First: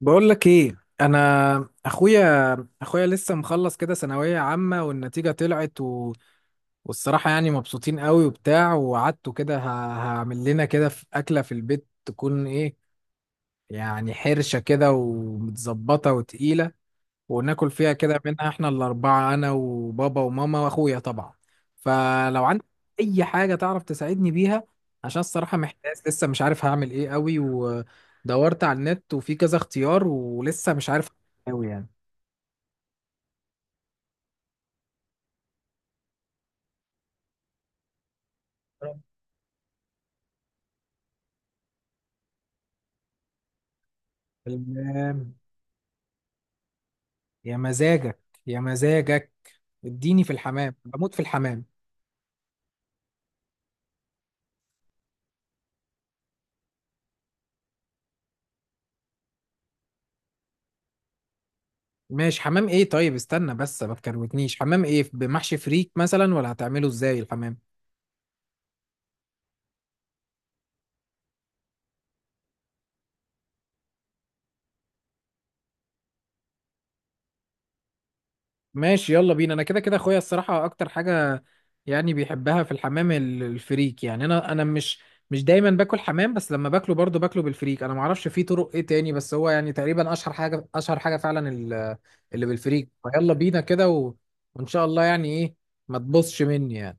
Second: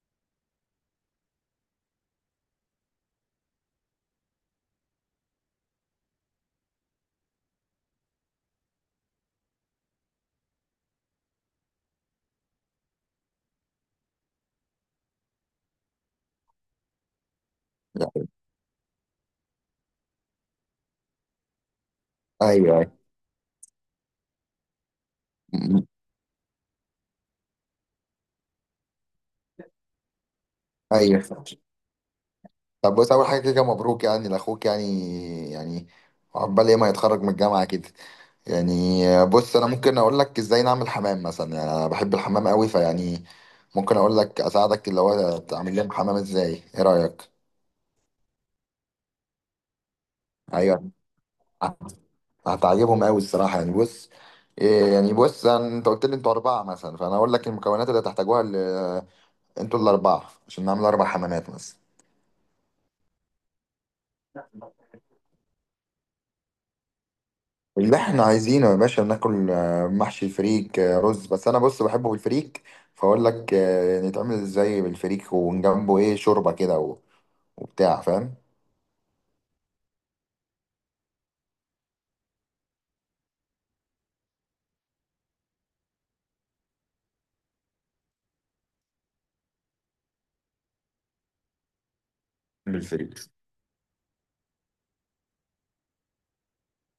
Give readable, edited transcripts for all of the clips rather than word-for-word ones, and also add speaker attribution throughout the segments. Speaker 1: بقول لك ايه؟ انا اخويا، اخويا لسه مخلص كده ثانويه عامه والنتيجه طلعت والصراحه يعني مبسوطين قوي وبتاع، وقعدته كده هعمل لنا كده في اكله في البيت تكون ايه؟ يعني حرشه كده ومتظبطه وتقيله، وناكل فيها كده
Speaker 2: ايوه،
Speaker 1: منها احنا الأربعة، أنا وبابا وماما وأخويا طبعا. فلو عندك
Speaker 2: ايوه.
Speaker 1: أي حاجة تعرف تساعدني بيها، عشان الصراحة
Speaker 2: م- م.
Speaker 1: محتاج، لسه مش عارف هعمل إيه قوي، ودورت على النت وفي كذا اختيار ولسه مش عارف
Speaker 2: ايوه.
Speaker 1: قوي يعني.
Speaker 2: طب بص، اول حاجه كده مبروك يعني لاخوك يعني عقبال ايه ما يتخرج من الجامعه كده. يعني بص، انا ممكن اقول لك ازاي نعمل حمام مثلا، يعني انا بحب الحمام قوي فيعني ممكن اقول لك اساعدك اللي
Speaker 1: الحمام؟
Speaker 2: هو تعمل لهم حمام ازاي، ايه رايك؟
Speaker 1: يا مزاجك، يا مزاجك، اديني في الحمام،
Speaker 2: ايوه،
Speaker 1: بموت في الحمام.
Speaker 2: هتعجبهم قوي الصراحه يعني. بص إيه، يعني بص انت قلت لي انتوا اربعه مثلا، فانا اقول لك المكونات اللي هتحتاجوها انتوا الاربعه عشان نعمل اربع حمامات مثلا.
Speaker 1: ماشي، حمام ايه؟ طيب استنى بس، ما تكروتنيش، حمام ايه؟ بمحشي فريك مثلا ولا هتعمله ازاي الحمام؟
Speaker 2: اللي احنا عايزينه يا باشا ناكل محشي الفريك رز، بس انا بص بحبه بالفريك. فاقول لك نتعمل ازاي بالفريك، وجنبه ايه شوربه كده و- وبتاع فاهم.
Speaker 1: ماشي يلا بينا، انا كده كده اخويا الصراحه اكتر حاجه يعني بيحبها في الحمام ال- الفريك. يعني انا مش مش دايما باكل حمام، بس لما باكله برضه باكله بالفريك. انا ما اعرفش في طرق ايه تاني، بس هو يعني تقريبا اشهر حاجه، اشهر حاجه فعلا ال- اللي بالفريك.
Speaker 2: بالفريك.
Speaker 1: فيلا بينا كده وان شاء الله يعني ايه، ما تبصش مني يعني.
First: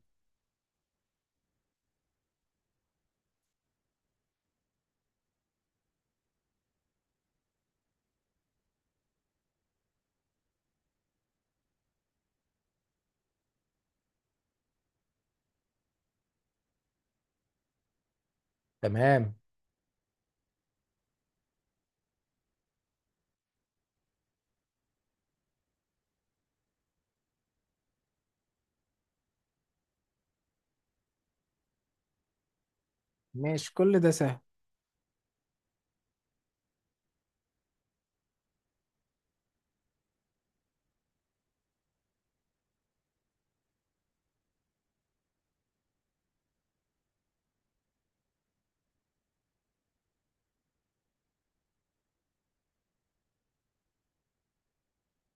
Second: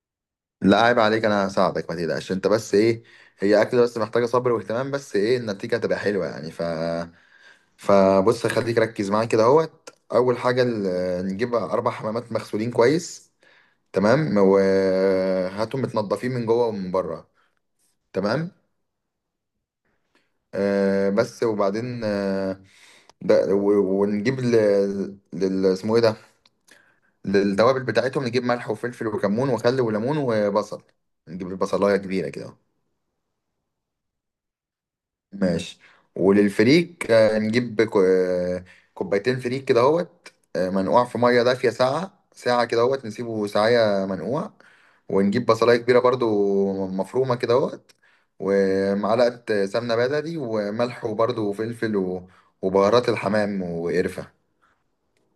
Speaker 2: لا عيب عليك، انا هساعدك ما تقلقش. انت بس ايه، هي اكل بس محتاجه صبر واهتمام، بس ايه النتيجه هتبقى حلوه يعني. ف فبص خليك ركز معايا كده اهوت. اول حاجه نجيب اربع حمامات مغسولين كويس. تمام، وهاتهم متنضفين من جوه ومن بره. تمام.
Speaker 1: تمام.
Speaker 2: بس وبعدين ده ونجيب ل- لل اسمه ايه ده، للتوابل بتاعتهم نجيب ملح وفلفل وكمون وخل وليمون وبصل. نجيب البصلايه كبيره كده.
Speaker 1: ماشي، كل ده سهل.
Speaker 2: ماشي، وللفريك نجيب كوبايتين فريك كده اهوت، منقوع في ميه دافيه ساعه ساعه كده اهوت، نسيبه ساعه منقوع. ونجيب بصلايه كبيره برضو مفرومه كده اهوت، ومعلقه سمنه بلدي وملح وبرضو وفلفل و- وبهارات الحمام وقرفه.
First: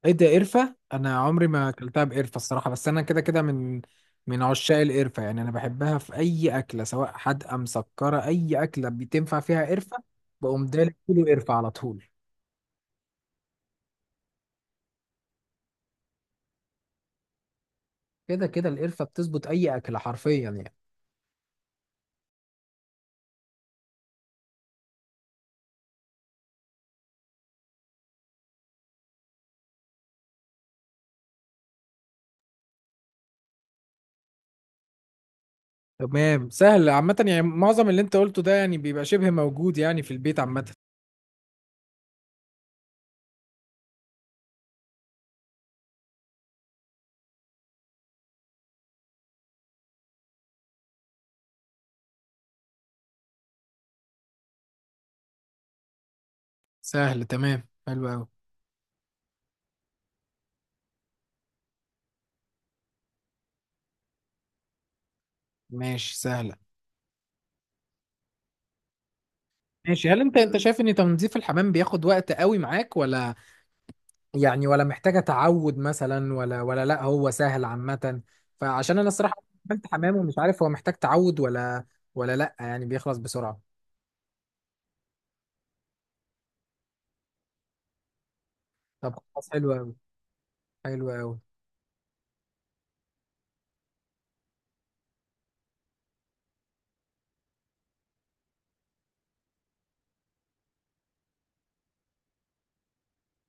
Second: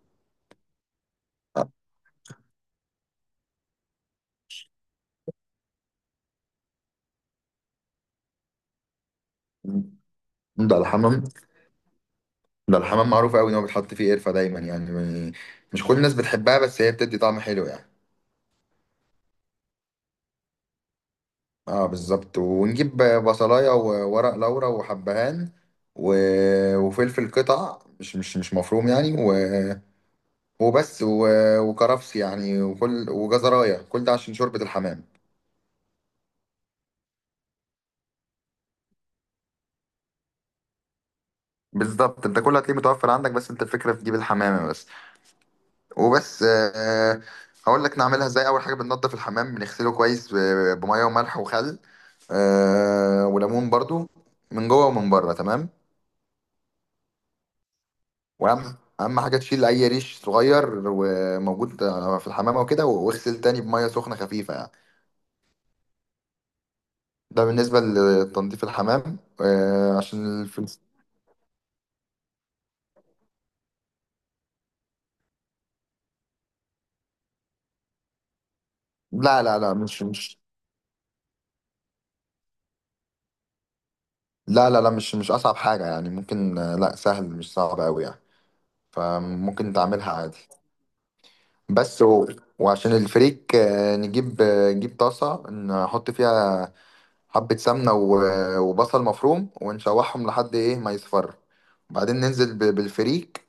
Speaker 1: ايه ده؟ قرفة؟ انا عمري ما اكلتها بقرفة الصراحة، بس انا كده كده من عشاق القرفة، يعني انا بحبها في اي اكلة، سواء حادقة مسكرة، اي اكلة بتنفع فيها قرفة بقوم
Speaker 2: ده
Speaker 1: دالك
Speaker 2: الحمام
Speaker 1: كيلو قرفة على طول.
Speaker 2: ده الحمام معروف قوي ان هو بيتحط فيه قرفه دايما يعني. مش كل الناس بتحبها، بس هي بتدي طعم حلو يعني.
Speaker 1: كده كده القرفة بتظبط اي اكلة حرفيا يعني.
Speaker 2: اه، بالظبط. ونجيب بصلايه وورق لورا وحبهان و... وفلفل قطع مش مفروم يعني، وبس، وكرفس يعني، وكل وجزرايه، كل ده عشان شوربه الحمام.
Speaker 1: تمام، سهل عامة، يعني معظم اللي انت قلته ده يعني بيبقى شبه موجود يعني في البيت عامة.
Speaker 2: بالظبط. انت كل هتلاقيه متوفر عندك، بس انت الفكره في تجيب الحمامه بس، وبس. هقول لك نعملها ازاي. اول حاجه بننضف الحمام، بنغسله كويس ب- بميه وملح وخل، وليمون برضو، من جوه ومن بره. تمام.
Speaker 1: سهل، تمام، حلو قوي.
Speaker 2: واهم حاجه تشيل اي ريش صغير وموجود في الحمامه وكده، واغسل تاني بميه سخنه خفيفه يعني.
Speaker 1: ماشي، سهلة.
Speaker 2: ده بالنسبه لتنظيف الحمام.
Speaker 1: ماشي، هل انت انت شايف ان تنظيف الحمام بياخد وقت قوي معاك، ولا يعني، ولا محتاجة تعود مثلا، ولا ولا لا، هو سهل عامة؟ فعشان انا الصراحة
Speaker 2: لا، لا، لا،
Speaker 1: عملت
Speaker 2: مش
Speaker 1: حمام ومش
Speaker 2: مش
Speaker 1: عارف، هو محتاج تعود ولا ولا لا، يعني بيخلص بسرعة؟
Speaker 2: لا، لا، لا، مش اصعب حاجه يعني، ممكن لا، سهل مش صعب قوي يعني،
Speaker 1: طب خلاص، حلو
Speaker 2: فممكن
Speaker 1: قوي،
Speaker 2: تعملها عادي.
Speaker 1: حلو قوي.
Speaker 2: بس، و... وعشان الفريك نجيب نجيب طاسه نحط فيها حبه سمنه و- وبصل مفروم، ونشوحهم لحد ايه ما يصفر. وبعدين ننزل ب- بالفريك.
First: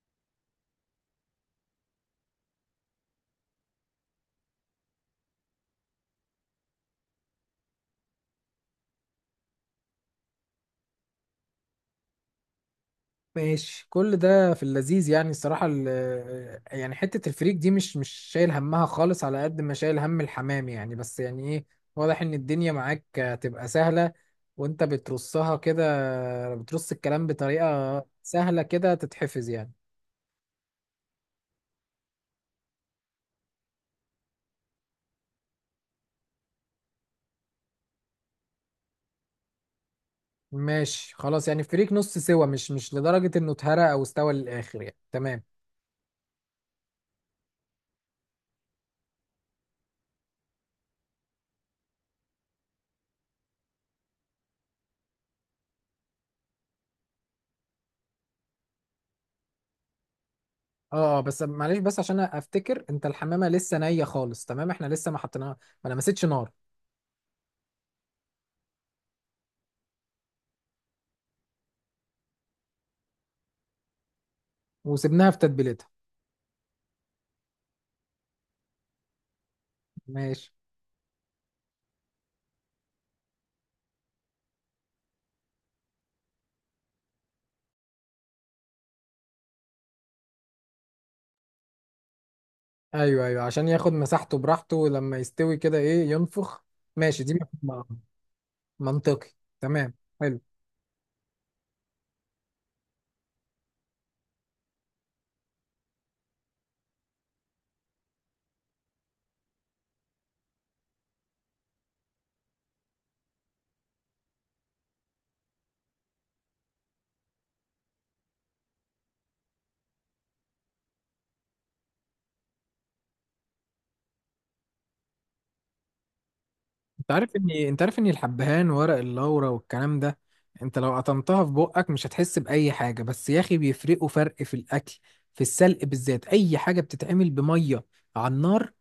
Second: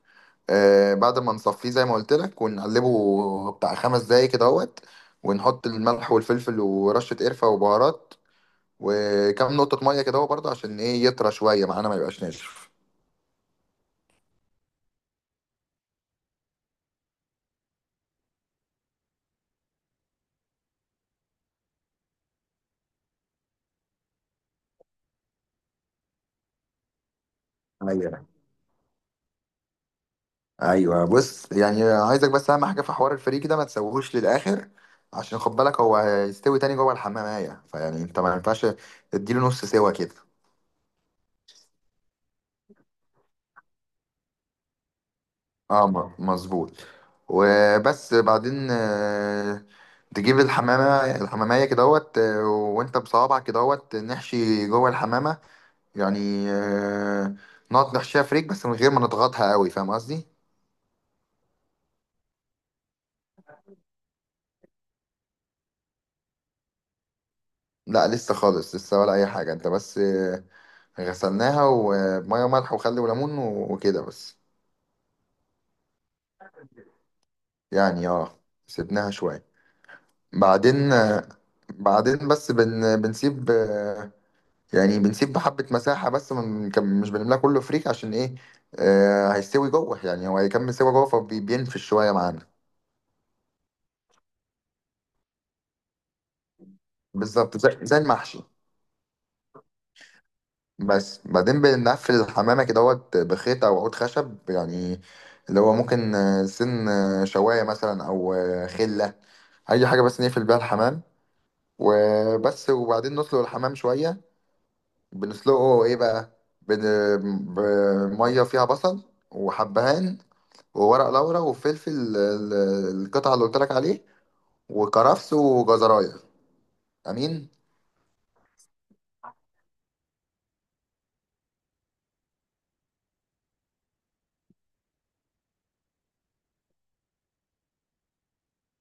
Speaker 2: بعد ما نصفيه زي ما قلت لك، ونقلبه بتاع 5 دقايق كده اهوت، ونحط الملح والفلفل ورشة قرفة وبهارات، وكم نقطة مية كده اهو برضه، عشان ايه يطرى شوية معانا ما يبقاش ناشف.
Speaker 1: ماشي، كل ده في اللذيذ يعني الصراحة، ال- يعني حتة الفريك دي مش شايل همها خالص على قد ما شايل هم الحمام يعني. بس يعني ايه، واضح ان الدنيا معاك هتبقى سهلة، وانت بترصها كده، بترص الكلام بطريقة
Speaker 2: ايوه،
Speaker 1: سهلة كده تتحفظ يعني.
Speaker 2: ايوه. بص يعني، عايزك بس اهم حاجة في حوار الفريك ده ما تسويهوش للآخر، عشان خد بالك هو هيستوي تاني جوه الحمامية. فيعني انت ما ينفعش تديله نص سوا كده.
Speaker 1: ماشي خلاص، يعني فريق نص سوا، مش لدرجة انه اتهرى او استوى للاخر يعني، تمام.
Speaker 2: اه، مظبوط. وبس بعدين تجيب الحمامية كدهوت، وانت بصوابعك كدهوت نحشي جوه الحمامة يعني، نقعد نحشيها فريك بس من غير ما نضغطها قوي. فاهم قصدي؟
Speaker 1: اه اه، بس معلش، بس عشان افتكر، انت الحمامة لسه نية خالص؟ تمام، احنا لسه ما حطيناها، ما لمستش نار؟
Speaker 2: لا، لسه خالص، لسه ولا أي حاجة. انت بس غسلناها ومية وملح وخل وليمون و- وكده بس.
Speaker 1: وسبناها في تتبيلتها؟
Speaker 2: يعني اه، سيبناها شوية.
Speaker 1: ماشي.
Speaker 2: بعدين آه، بعدين بس بنسيب يعني بنسيب حبة مساحة بس من مش بنملاها كله فريك، عشان ايه؟ آه، هيستوي جوه يعني، هو هيكمل سوا جوه فبينفش شوية معانا.
Speaker 1: ايوه ايوه، عشان ياخد مساحته براحته لما يستوي كده، ايه، ينفخ. ماشي دي
Speaker 2: بالظبط، زي,
Speaker 1: م-
Speaker 2: زي المحشي.
Speaker 1: منطقي، تمام، حلو.
Speaker 2: بس بعدين بنقفل الحمامة كده اهوت بخيط او عود خشب يعني، اللي هو ممكن سن شواية مثلا، او خلة، اي حاجة بس نقفل بيها الحمام. وبس، وبعدين نسلق الحمام شوية. بنسلقه ايه بقى؟ بميه فيها بصل وحبهان وورق لورا وفلفل القطعه اللي قلت لك عليه، وكرفس وجزرايه.
Speaker 1: انت عارف
Speaker 2: امين.
Speaker 1: ان، انت عارف ان الحبهان وورق اللورا والكلام ده، انت لو قطمتها في بقك مش هتحس بأي حاجة، بس يا اخي بيفرقوا فرق في الأكل، في السلق بالذات، أي حاجة بتتعمل بمية على النار،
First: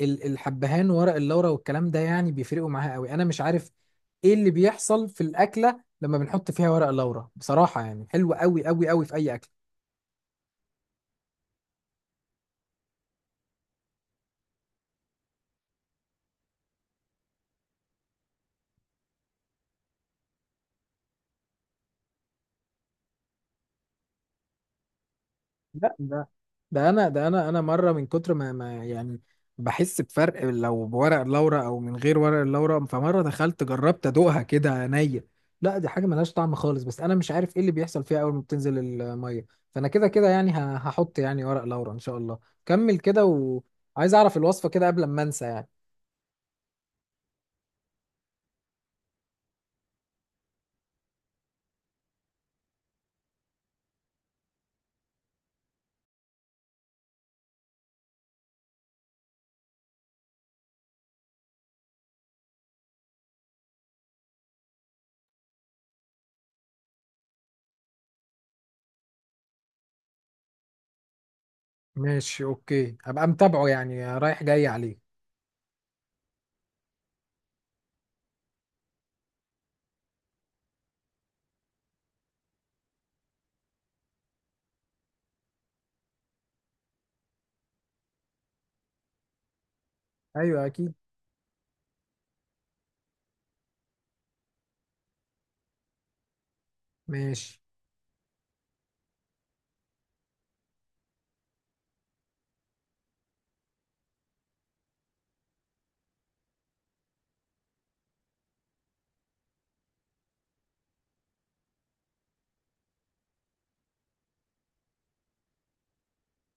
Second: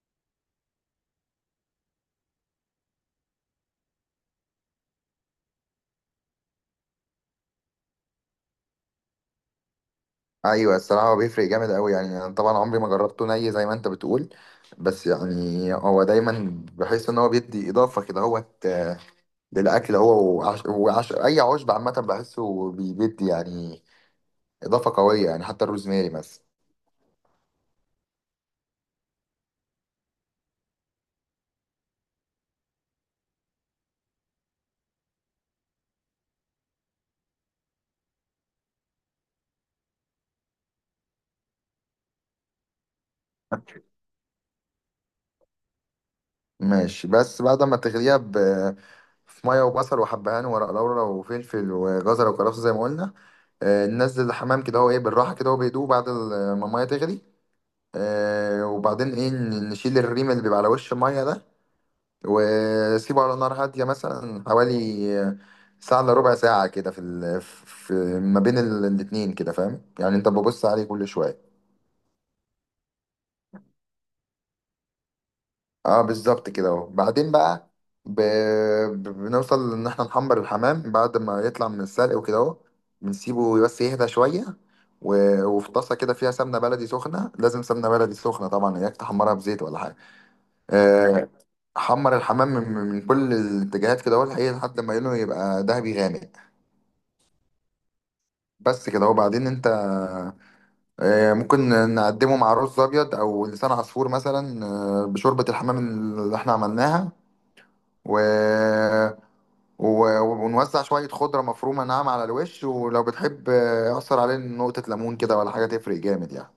Speaker 1: ال- الحبهان ورق اللورا والكلام ده يعني بيفرقوا معاها قوي. أنا مش عارف ايه اللي بيحصل في الأكلة لما بنحط فيها ورق اللورا بصراحة، يعني حلوة قوي قوي قوي في أي أكل.
Speaker 2: ايوه الصراحه، هو بيفرق جامد قوي يعني. انا طبعا عمري ما جربته ني زي ما انت بتقول، بس يعني هو دايما بحس ان هو بيدي اضافه كده هوت للاكل. هو اي عشب عامه بحسه بيدي يعني اضافه قويه يعني، حتى
Speaker 1: لا
Speaker 2: الروزماري
Speaker 1: ده،
Speaker 2: مثلا.
Speaker 1: ده انا مره من كتر ما يعني بحس بفرق لو بورق اللورا او من غير ورق اللورا، فمره دخلت جربت ادوقها كده عينيا، لا دي حاجه ملهاش طعم خالص. بس انا مش عارف ايه اللي بيحصل فيها اول ما بتنزل الميه. فانا كده كده يعني هحط يعني ورق لورا ان شاء الله. كمل كده، وعايز اعرف الوصفه كده قبل ما انسى يعني.
Speaker 2: ماشي. بس بعد ما تغليها في ميه وبصل وحبهان وورق لورا وفلفل وجزر وكرفس زي ما قلنا. ننزل الحمام كده هو ايه بالراحه كده، هو بيدوب بعد ما الميه تغلي. وبعدين ايه نشيل الريم اللي بيبقى على وش الميه ده، وسيبه على نار هاديه مثلا حوالي ساعه الا ربع ساعه كده، في في ما بين الاتنين كده. فاهم يعني؟ انت ببص عليه كل شويه.
Speaker 1: ماشي اوكي، ابقى متابعه يعني، رايح جاي عليه.
Speaker 2: اه بالظبط كده اهو. بعدين بقى ب... بنوصل ان احنا نحمر الحمام بعد ما يطلع من السلق وكده اهو، بنسيبه بس يهدى شويه، و... وفي طاسه كده فيها سمنه بلدي سخنه. لازم سمنه بلدي سخنه طبعا، اياك تحمرها بزيت ولا حاجه.
Speaker 1: ايوه اكيد.
Speaker 2: آه حمر الحمام من كل الاتجاهات كده اهو لحقيقة، لحد ما لونه يبقى ذهبي غامق.
Speaker 1: ماشي.
Speaker 2: بس كده اهو. بعدين انت ممكن نقدمه مع رز ابيض او لسان عصفور مثلا، بشوربه الحمام اللي احنا عملناها، و... و... ونوزع شوية خضرة مفرومة ناعمة على الوش. ولو بتحب أعصر عليه نقطة ليمون كده ولا حاجة تفرق جامد يعني.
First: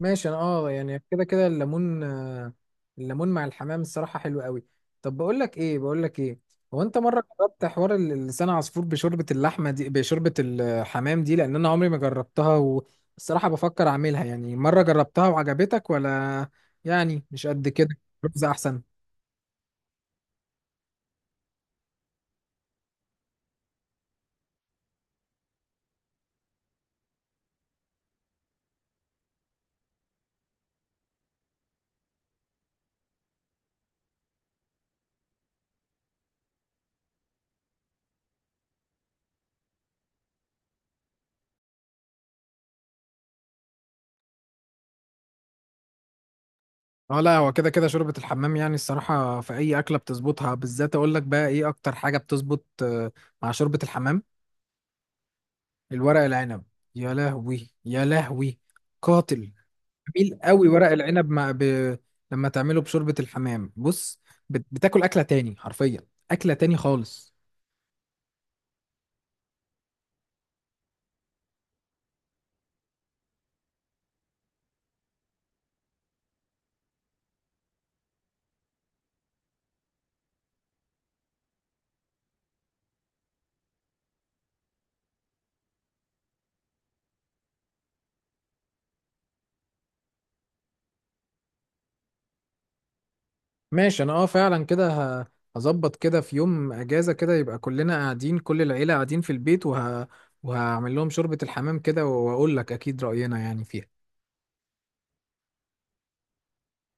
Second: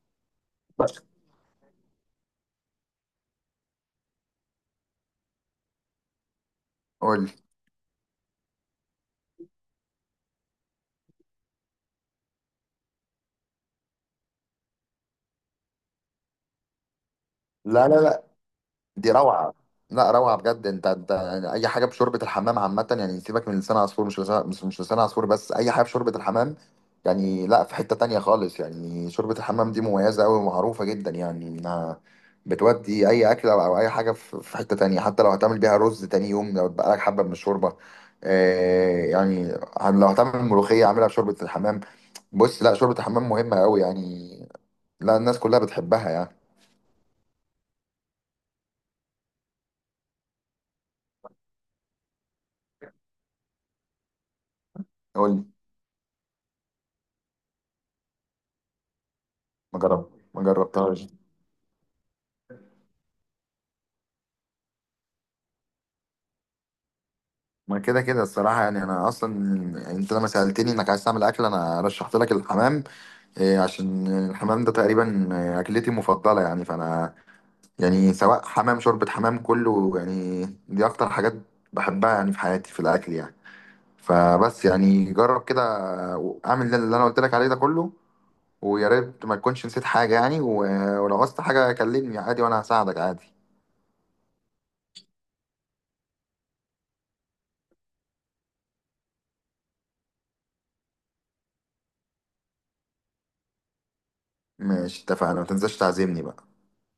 Speaker 1: ماشي، انا اه يعني
Speaker 2: بس
Speaker 1: كده كده الليمون، الليمون مع الحمام الصراحة حلو قوي. طب بقول لك ايه، بقول لك ايه، هو انت مرة
Speaker 2: قول لي.
Speaker 1: جربت حوار ال- لسان عصفور بشوربة اللحمة دي، بشوربة الحمام دي؟ لان انا عمري ما جربتها، والصراحة بفكر اعملها. يعني مرة جربتها وعجبتك ولا يعني مش قد
Speaker 2: لا، لا،
Speaker 1: كده؟
Speaker 2: لا،
Speaker 1: رز احسن؟
Speaker 2: دي روعه. لا روعه بجد. انت يعني اي حاجه بشوربه الحمام عامه يعني، سيبك من لسان عصفور. مش لسان مش مش لسان عصفور بس، اي حاجه بشوربه الحمام. يعني لا، في حته تانية خالص يعني. شوربه الحمام دي مميزه قوي ومعروفه جدا يعني، انها بتودي اي اكله او اي حاجه في حته تانية، حتى لو هتعمل بيها رز تاني يوم لو اتبقى لك حبه من الشوربه. آه يعني، لو هتعمل ملوخيه اعملها بشوربه الحمام. بص لا، شوربه الحمام مهمه قوي يعني، لا الناس كلها بتحبها يعني.
Speaker 1: اه لا، هو كده كده شوربة الحمام يعني الصراحة في اي اكلة بتظبطها. بالذات اقول لك بقى ايه اكتر حاجة بتظبط مع شوربة الحمام؟
Speaker 2: قول لي.
Speaker 1: الورق العنب. يا لهوي، يا لهوي، قاتل. جميل
Speaker 2: ما
Speaker 1: قوي ورق
Speaker 2: جربتهاش.
Speaker 1: العنب مع لما تعمله بشوربة الحمام، بص، بتاكل أكلة تاني حرفيا، أكلة تاني خالص.
Speaker 2: ما كده كده الصراحة يعني، أنا أصلا أنت لما سألتني إنك عايز تعمل أكل أنا رشحت لك الحمام، عشان الحمام ده تقريبا أكلتي المفضلة يعني. فأنا يعني سواء حمام شوربة حمام، كله يعني دي أكتر حاجات بحبها يعني في حياتي في الأكل يعني. فبس يعني جرب كده، أعمل اللي أنا قلت لك عليه ده كله، ويا ريت ما تكونش نسيت حاجة يعني. و- ولو عوزت حاجة كلمني عادي، وأنا هساعدك عادي.
Speaker 1: ماشي أنا أه فعلا كده، ه... هظبط كده في يوم أجازة كده، يبقى كلنا قاعدين، كل العيلة قاعدين في البيت، وهعمل لهم شوربة الحمام كده وأقول لك أكيد رأينا يعني فيها.
Speaker 2: ماشي اتفقنا، ما تنساش تعزمني بقى.